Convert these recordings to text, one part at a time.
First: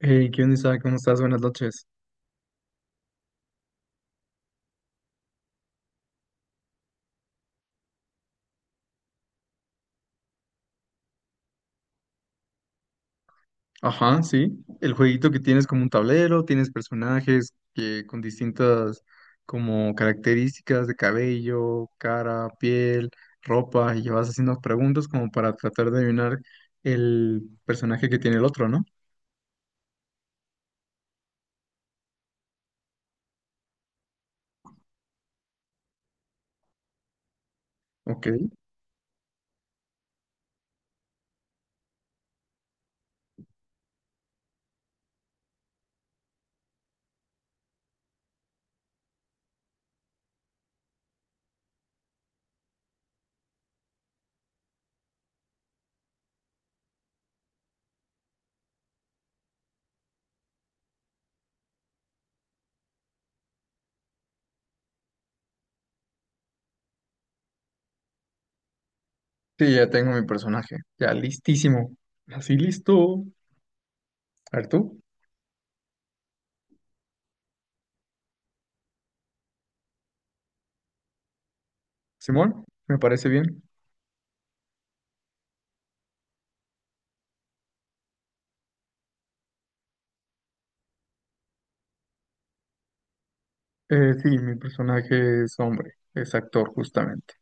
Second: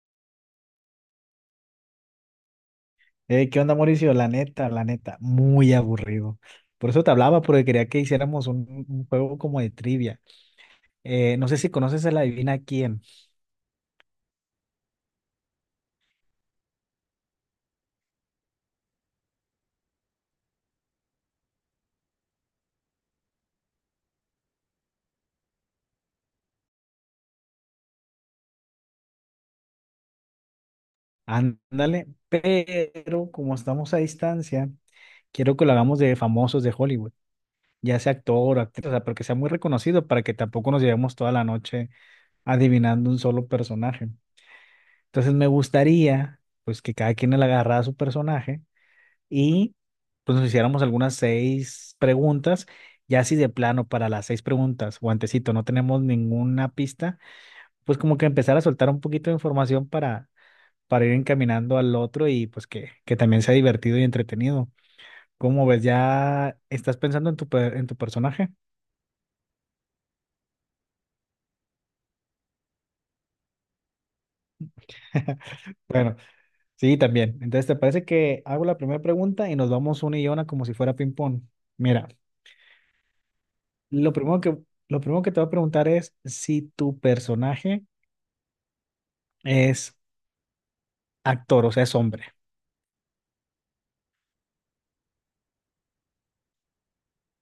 Hey, ¿qué onda, Isaac? ¿Cómo estás? Buenas noches. ¿Qué onda, Mauricio? La neta, muy aburrido. Por eso te hablaba, porque quería que hiciéramos un juego como de trivia. No sé si conoces a la Adivina quién. Ajá, sí. El jueguito que tienes como un tablero, tienes personajes que con distintas como características de cabello, cara, piel, ropa, y vas haciendo preguntas como para tratar de adivinar el personaje que tiene el otro, ¿no? Ándale, pero como estamos a distancia, quiero que lo hagamos de famosos de Hollywood, ya sea Ok. actor o actriz, o sea, pero que sea muy reconocido para que tampoco nos llevemos toda la noche adivinando un solo personaje. Entonces me gustaría, pues, que cada quien le agarrara su personaje y pues nos hiciéramos algunas seis preguntas. Ya si de plano para las seis preguntas, guantecito, no tenemos ninguna pista, pues como que empezar a soltar un poquito de información para ir encaminando al otro y pues que también sea divertido y entretenido. ¿Cómo ves? ¿Ya estás pensando en tu personaje? Sí, ya tengo mi personaje. Ya listísimo. Así listo. A ver tú. Bueno, sí, también. Entonces, ¿te parece que hago la primera pregunta y nos vamos una y una como si fuera ping-pong? Mira, Simón, me parece bien. lo primero que, lo primero que te voy a preguntar es si tu personaje es actor, o sea, es hombre. Sí, mi personaje es hombre, es actor justamente.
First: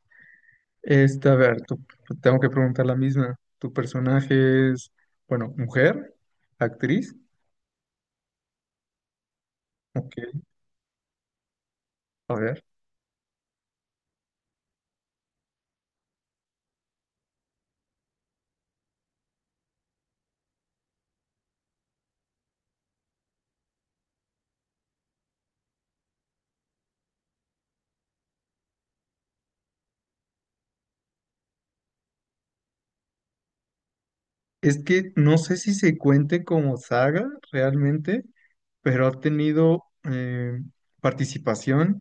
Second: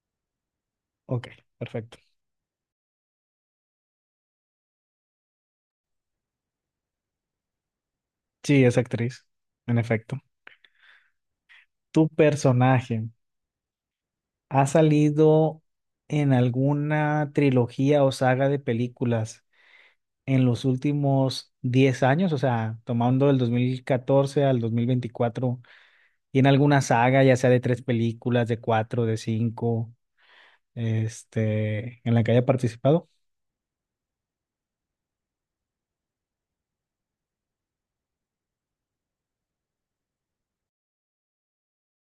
Ok, Esta, a ver, perfecto. pues, tengo que preguntar la misma. ¿Tu personaje es, bueno, mujer, actriz? Sí, es actriz, en Ok, efecto. ¿Tu a ver. personaje ha salido en alguna trilogía o saga de películas en los últimos 10 años? O sea, tomando del 2014 al 2024, ¿tiene alguna saga, ya sea de tres películas, de cuatro, de cinco, en la que haya participado? Es que no sé si se cuente como saga realmente, pero ha tenido participación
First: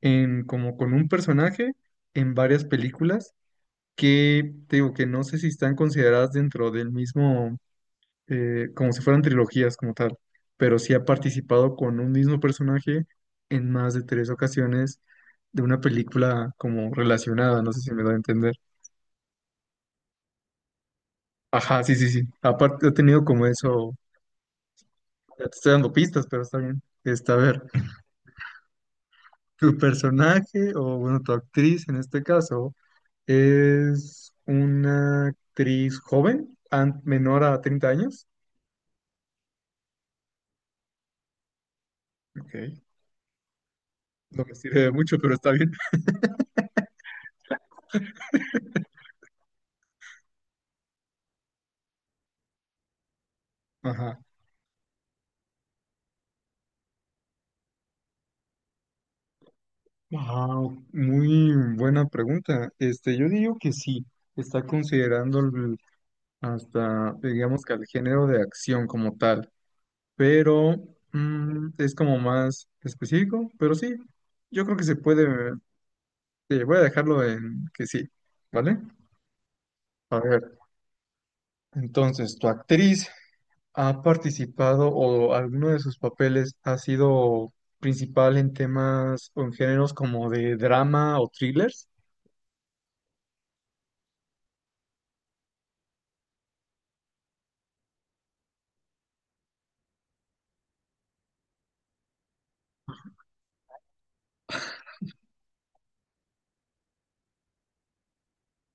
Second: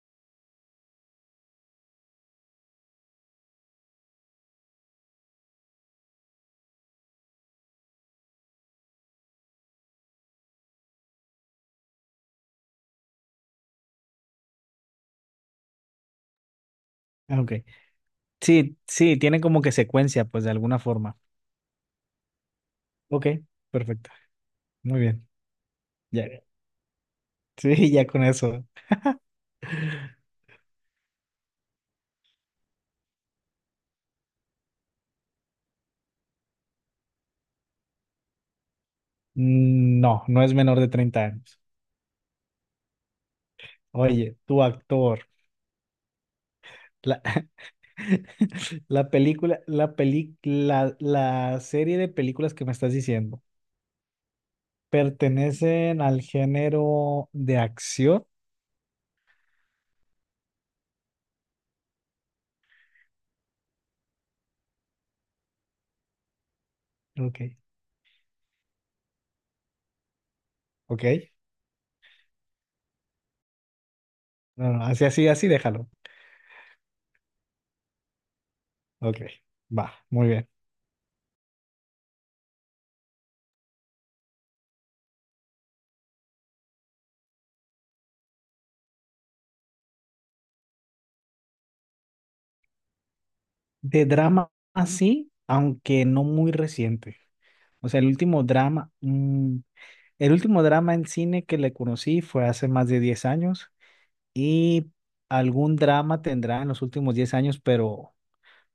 en como con un personaje en varias películas que te digo que no sé si están consideradas dentro del mismo como si fueran trilogías como tal, pero sí ha participado con un mismo personaje en más de tres ocasiones de una película como Ah, ok. relacionada, no sé si me doy a entender. Sí, sí, tiene como que secuencia, pues de alguna forma. Ajá, sí, sí, sí. Aparte, he tenido Ok, como eso, perfecto. Muy bien. ya te estoy dando pistas, Ya. pero está bien. Está, a ver, Sí, ya con eso. tu personaje o bueno, tu actriz en este caso es una actriz joven, menor a 30 años. No, no es menor de 30 años. Ok. Oye, No me tu sirve de mucho, actor. pero está bien. La, la película, la peli, la serie de películas que me estás diciendo, Ajá. ¿pertenecen al género de acción? Wow, muy buena pregunta. Este, yo digo que sí, está considerando hasta, Ok, digamos que al género de acción como tal, pero ok. Es como más específico, pero sí, yo No, creo que no, se así, así, así, puede, déjalo. sí, voy a dejarlo en que sí, ¿vale? Ok, va, A muy bien. ver, entonces, ¿tu actriz ha participado o alguno de sus papeles ha sido principal en temas o en géneros como de drama o thrillers? De drama, así, aunque no muy reciente. O sea, el último drama en cine que le conocí fue hace más de 10 años y algún drama tendrá en los últimos 10 años, pero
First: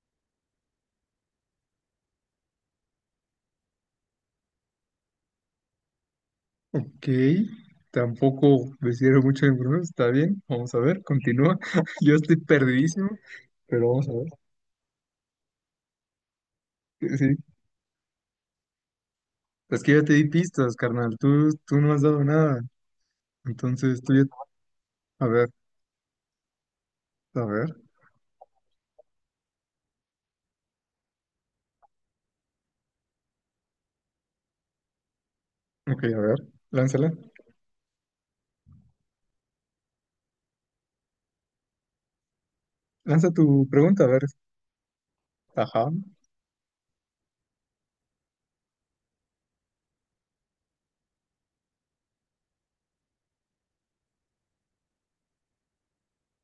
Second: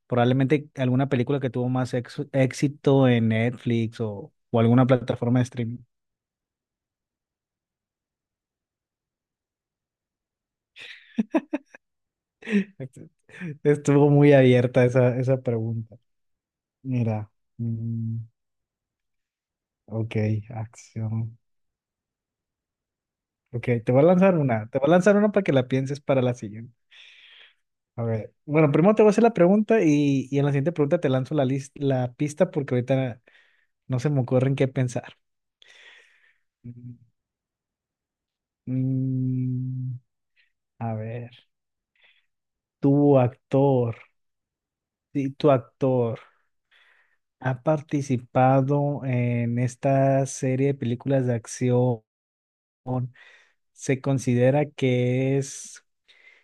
probablemente alguna película que tuvo más éxito en Netflix o alguna plataforma de streaming. Ok, tampoco me sirve mucho en brujo, está bien, vamos a ver, continúa. Yo estoy perdidísimo, pero vamos Estuvo a ver. muy abierta esa pregunta. Sí, Mira, sí. mm, Es que ya te ok, di pistas, carnal, acción. tú no has dado nada. Ok, te voy Entonces a tú ya... lanzar una, te voy a lanzar A una para ver, que la pienses para la siguiente. a ver, A ver, bueno, primero te voy a hacer la pregunta y en la siguiente pregunta te lanzo la pista porque ahorita no se me ocurre en qué pensar. ok, a ver, lánzala. Mm, a ver, tu Lanza tu actor, pregunta, a ver. sí, tu Ajá. actor ha participado en esta serie de películas de acción. ¿Se considera que es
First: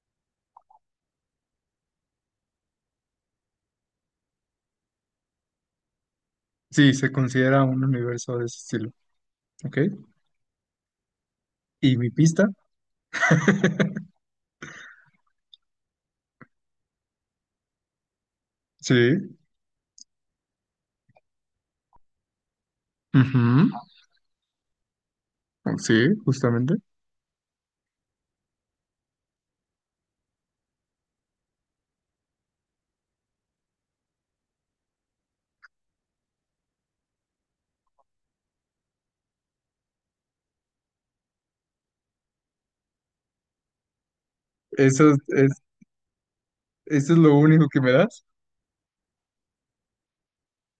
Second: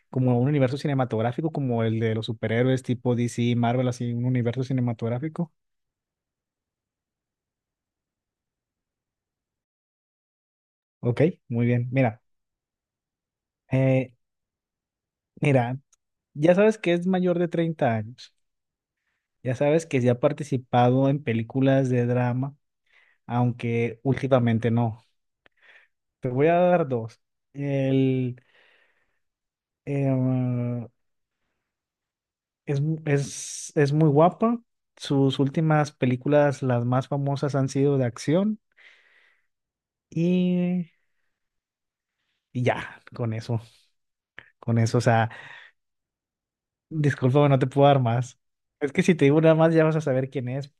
como un universo cinematográfico, como el de los superhéroes tipo DC, Marvel, así, un universo cinematográfico? Sí, se considera un universo de ese estilo, ok. Ok, muy bien. ¿Y mi pista? eh, mira, ya sabes que es mayor de 30 años. Sí. Ya sabes que se ha participado en películas de drama Ujú. aunque últimamente no. Sí, Te voy a justamente. dar dos. El, em, es, es muy guapa. Sus últimas películas, las más famosas, han sido de acción. Y, y ya, con eso. O Eso es, sea, es, eso es lo discúlpame, no te único que puedo me dar das. más. Es que si te digo nada más, ya vas a saber quién es.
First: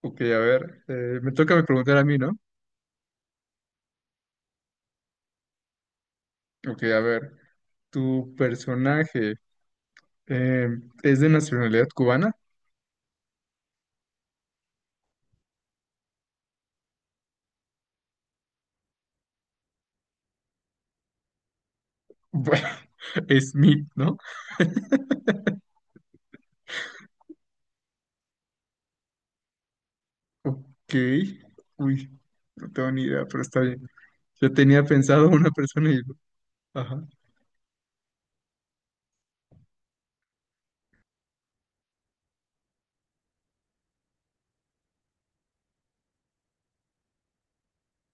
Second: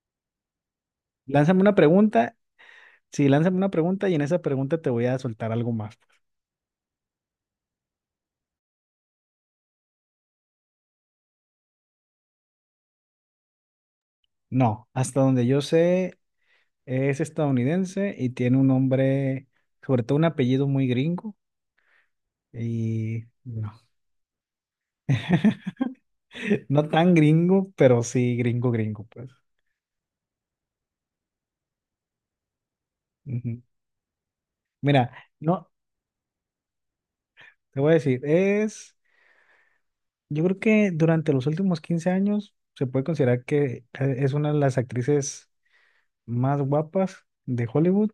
Ok, a ver, me Lánzame toca una preguntar a mí, pregunta. ¿no? Sí, lánzame una pregunta y en esa pregunta te voy a soltar algo más. Ok, a ver, ¿tu personaje eh, es de nacionalidad cubana? No, hasta donde yo sé, es estadounidense y tiene un nombre, sobre todo un apellido muy gringo Bueno, y es Smith, no, ¿no? no tan gringo, pero sí gringo, gringo, pues. Ok, uy, no tengo ni idea, pero está Ujú. bien. Yo tenía Mira, pensado una no, persona y... Ajá. te voy a decir, yo creo que durante los últimos 15 años se puede considerar que es una de las actrices más guapas de Hollywood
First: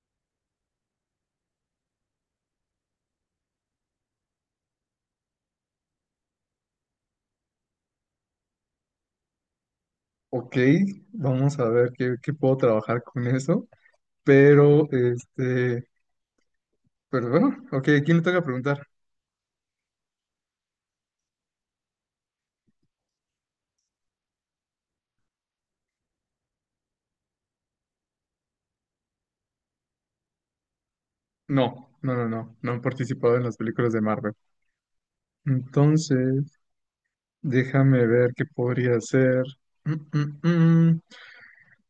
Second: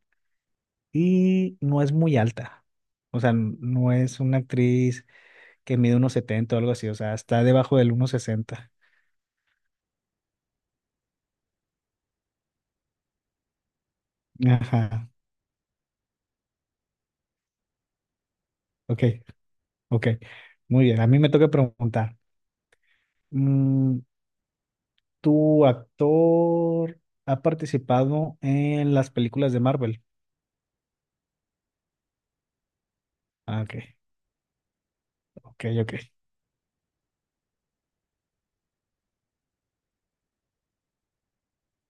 y no es muy alta. O sea, no es una actriz que mide unos 70 o algo así, o sea, está debajo del 1,60. Ok, vamos a ver qué, qué puedo trabajar con eso, pero, Ajá. este, pero bueno, ok, ¿quién le toca preguntar? Ok, ok. Muy bien, a mí me toca preguntar. Mm, ¿Tu actor ha participado en las películas de Marvel? No, no, no, no, no han participado en las Ah, ok, películas de Marvel. ok, ok. Entonces... Déjame ver qué podría ser. Mm, mm, mm.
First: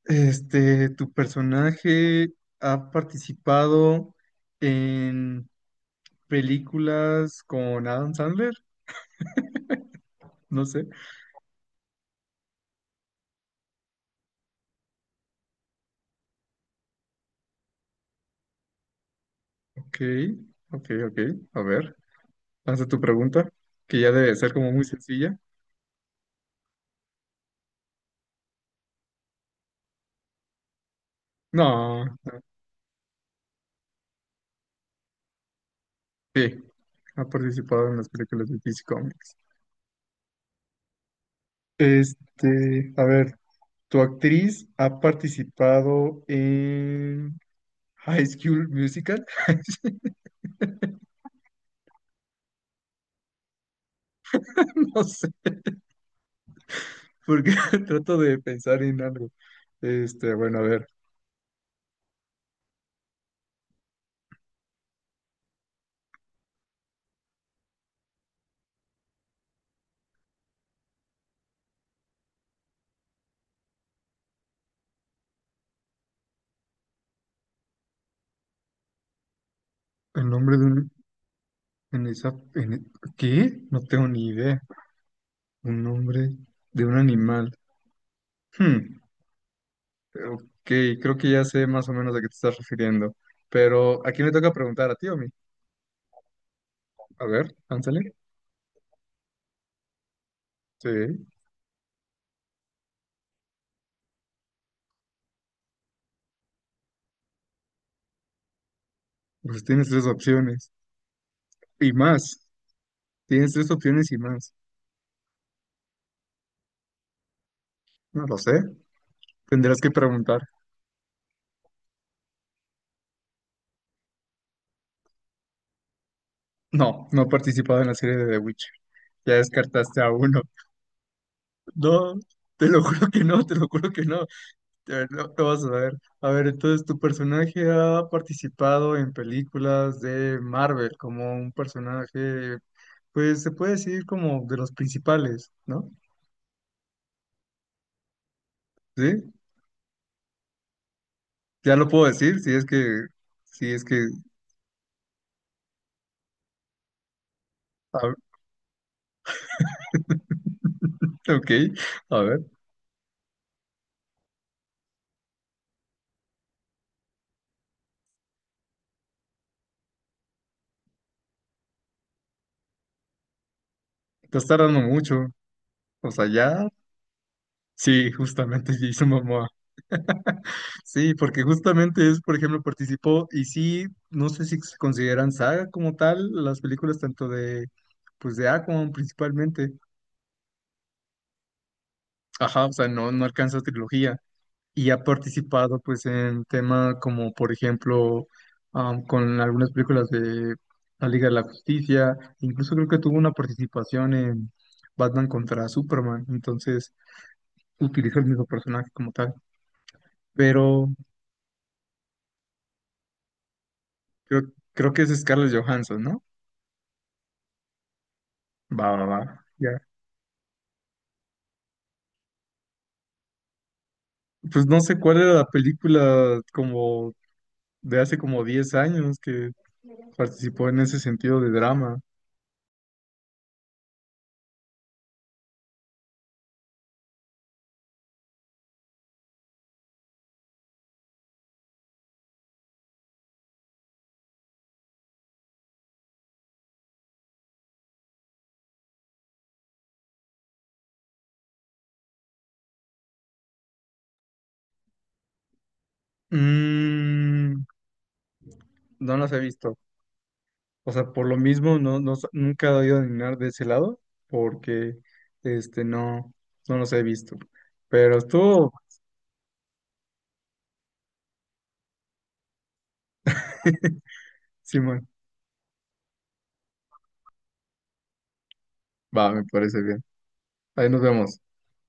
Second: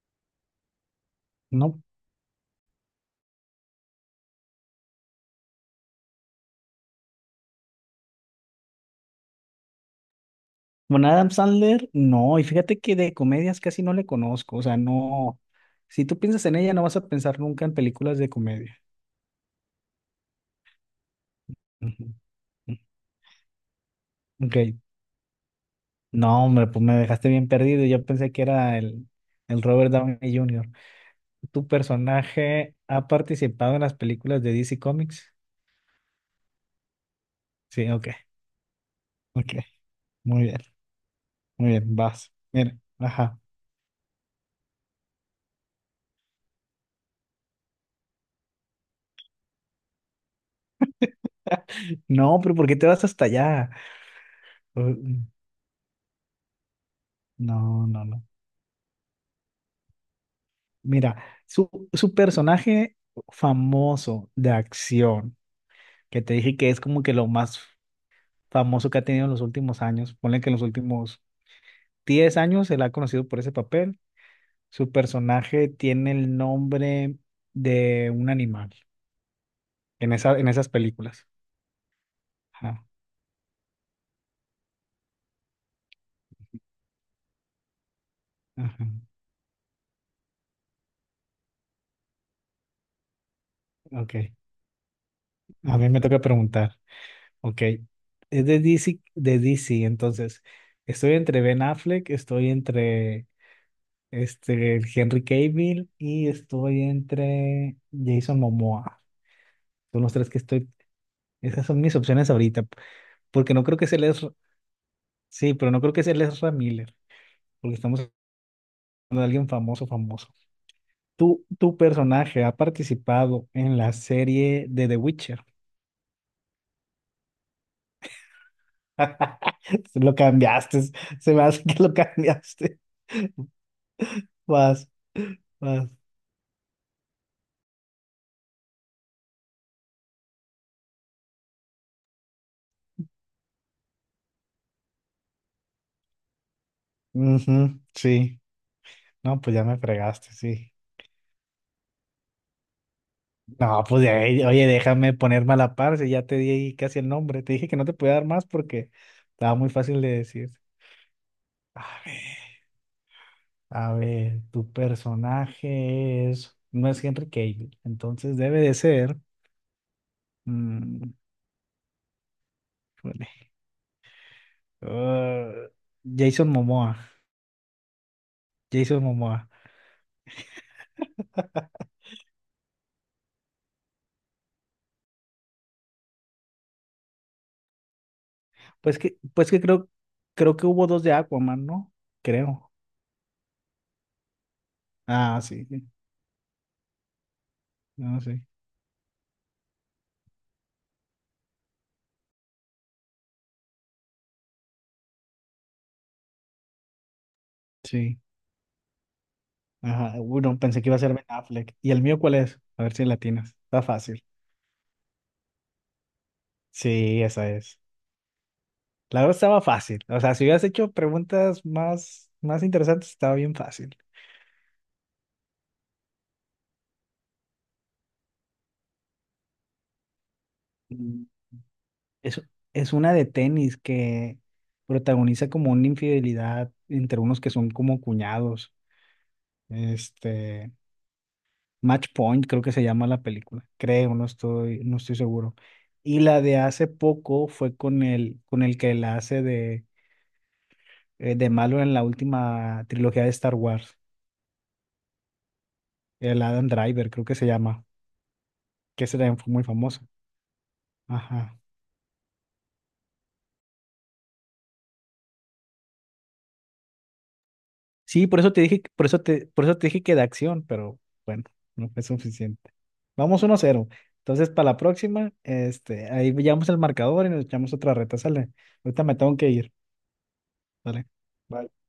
Este, ¿tu No. personaje ha participado en películas con Adam Sandler? No sé. Bueno, Adam Sandler, no. Y fíjate que de comedias casi no le conozco. O sea, no. Si tú piensas en ella, no vas a pensar nunca en películas de comedia. Ok, ok, ok. A ver, Ujú. lanza tu pregunta, que ya debe ser Ok. como muy sencilla. No, hombre, pues me dejaste bien perdido. Yo pensé que era el Robert Downey Jr. ¿Tu No, personaje ha participado en las películas de DC Comics? sí, ha participado Sí, en las ok, películas de DC Comics. ok. Muy bien, muy bien, vas. Mira, Este, a ver, ajá. ¿tu actriz ha participado en High School Musical? No, pero ¿por qué te vas hasta allá? Uh, No sé, porque No, no, trato no. de pensar en algo. Este, bueno, a ver, Mira, su personaje famoso de acción, que te dije que es como que lo más famoso que ha tenido en los últimos años, ponle que en los últimos 10 años se le ha conocido por ese papel. Su personaje tiene el nombre de un animal en el esa, en nombre de esas un, películas. en esa, en, Ajá, ¿qué? No tengo ni idea. Un nombre de un animal. ajá, Hmm, ok, creo que ya sé más o menos a qué te estás refiriendo. Pero, ¿a ok. quién le toca preguntar? ¿A ti o a mí? A mí me toca preguntar. A ver, Ok, ánsale. es de DC, entonces estoy Sí, entre Ben Affleck, estoy entre este Henry Cavill y estoy entre Jason Momoa. pues tienes Son tres los tres que estoy, opciones. esas son Y mis opciones más. ahorita, Tienes porque no tres creo que sea opciones y les, más. sí, pero no creo que sea les Miller, porque estamos No lo sé. hablando de alguien Tendrás famoso, que famoso. preguntar. ¿Tu personaje ha participado en la serie de The Witcher? No, no he participado en la serie de The Witcher. Ya descartaste a Lo uno. cambiaste, se me hace que lo No, te cambiaste. lo juro que no, te lo juro que no. Vas, Te- No, no vas a vas. ver. A ver, entonces, ¿tu personaje ha participado en películas de Marvel como un personaje, pues se puede decir como de los principales, ¿no? Ujú, sí, ¿Sí? no, pues ya me fregaste, sí. Ya lo puedo decir, si es que, si es No, pues que, ya, oye, déjame ponerme a la par, si ya te di ahí casi el nombre. Te dije que no te a podía dar más porque estaba muy fácil de decir. ok, A a ver, ver, a ver, tu personaje es, no es Henry Cavill, entonces debe de ser, mm, híjole, te estás tardando mucho. ah, O sea, Jason ya Momoa, Sí, justamente Jason Jason Momoa. Momoa. Sí, porque justamente es, por ejemplo, participó y sí, no sé si se consideran saga como tal las películas tanto de, pues de Aquaman Pues que principalmente. creo que hubo dos de Aquaman, ¿no? Ajá, Creo. o sea, no, no alcanza trilogía y ha Ah, sí, participado sí, pues en tema como, por no, ejemplo, sí, con algunas películas de La Liga de la Justicia, incluso creo que tuvo una participación en Batman contra Superman, entonces sí. utilizó el mismo personaje como tal. Ajá, uy, no, pensé que Pero iba a ser Ben Affleck. ¿Y el mío cuál es? A ver si la atinas. Está fácil. Creo, creo que es Scarlett Johansson, ¿no? Sí, esa es. Va, va, va. La verdad estaba Ya. fácil. O sea, si hubieras hecho preguntas más, más interesantes, estaba bien fácil. Pues no sé cuál era la película como de hace como 10 años que participó en ese Mm. sentido de drama. Es, es una de tenis que protagoniza como una infidelidad entre unos que son como cuñados. Este, Match Point, creo que se llama la película. Creo, no estoy seguro. Y la de hace poco fue con el que la hace de malo en la última trilogía de Star Wars, el Adam Driver, creo que se Mm, llama, que no ese las he también fue muy visto. famoso. O sea, por lo Ajá. mismo no, no, nunca he ido a adivinar de ese lado porque este no, no los he visto. Pero Sí, por eso te estuvo, dije, por eso te dije que de acción, pero bueno, no fue suficiente. Vamos 1-0. Entonces, para la Simón. próxima, ahí veíamos el marcador y nos echamos otra reta, sale. Ahorita me Va, tengo me que ir, parece bien. Ahí nos ¿vale? vemos. Bye.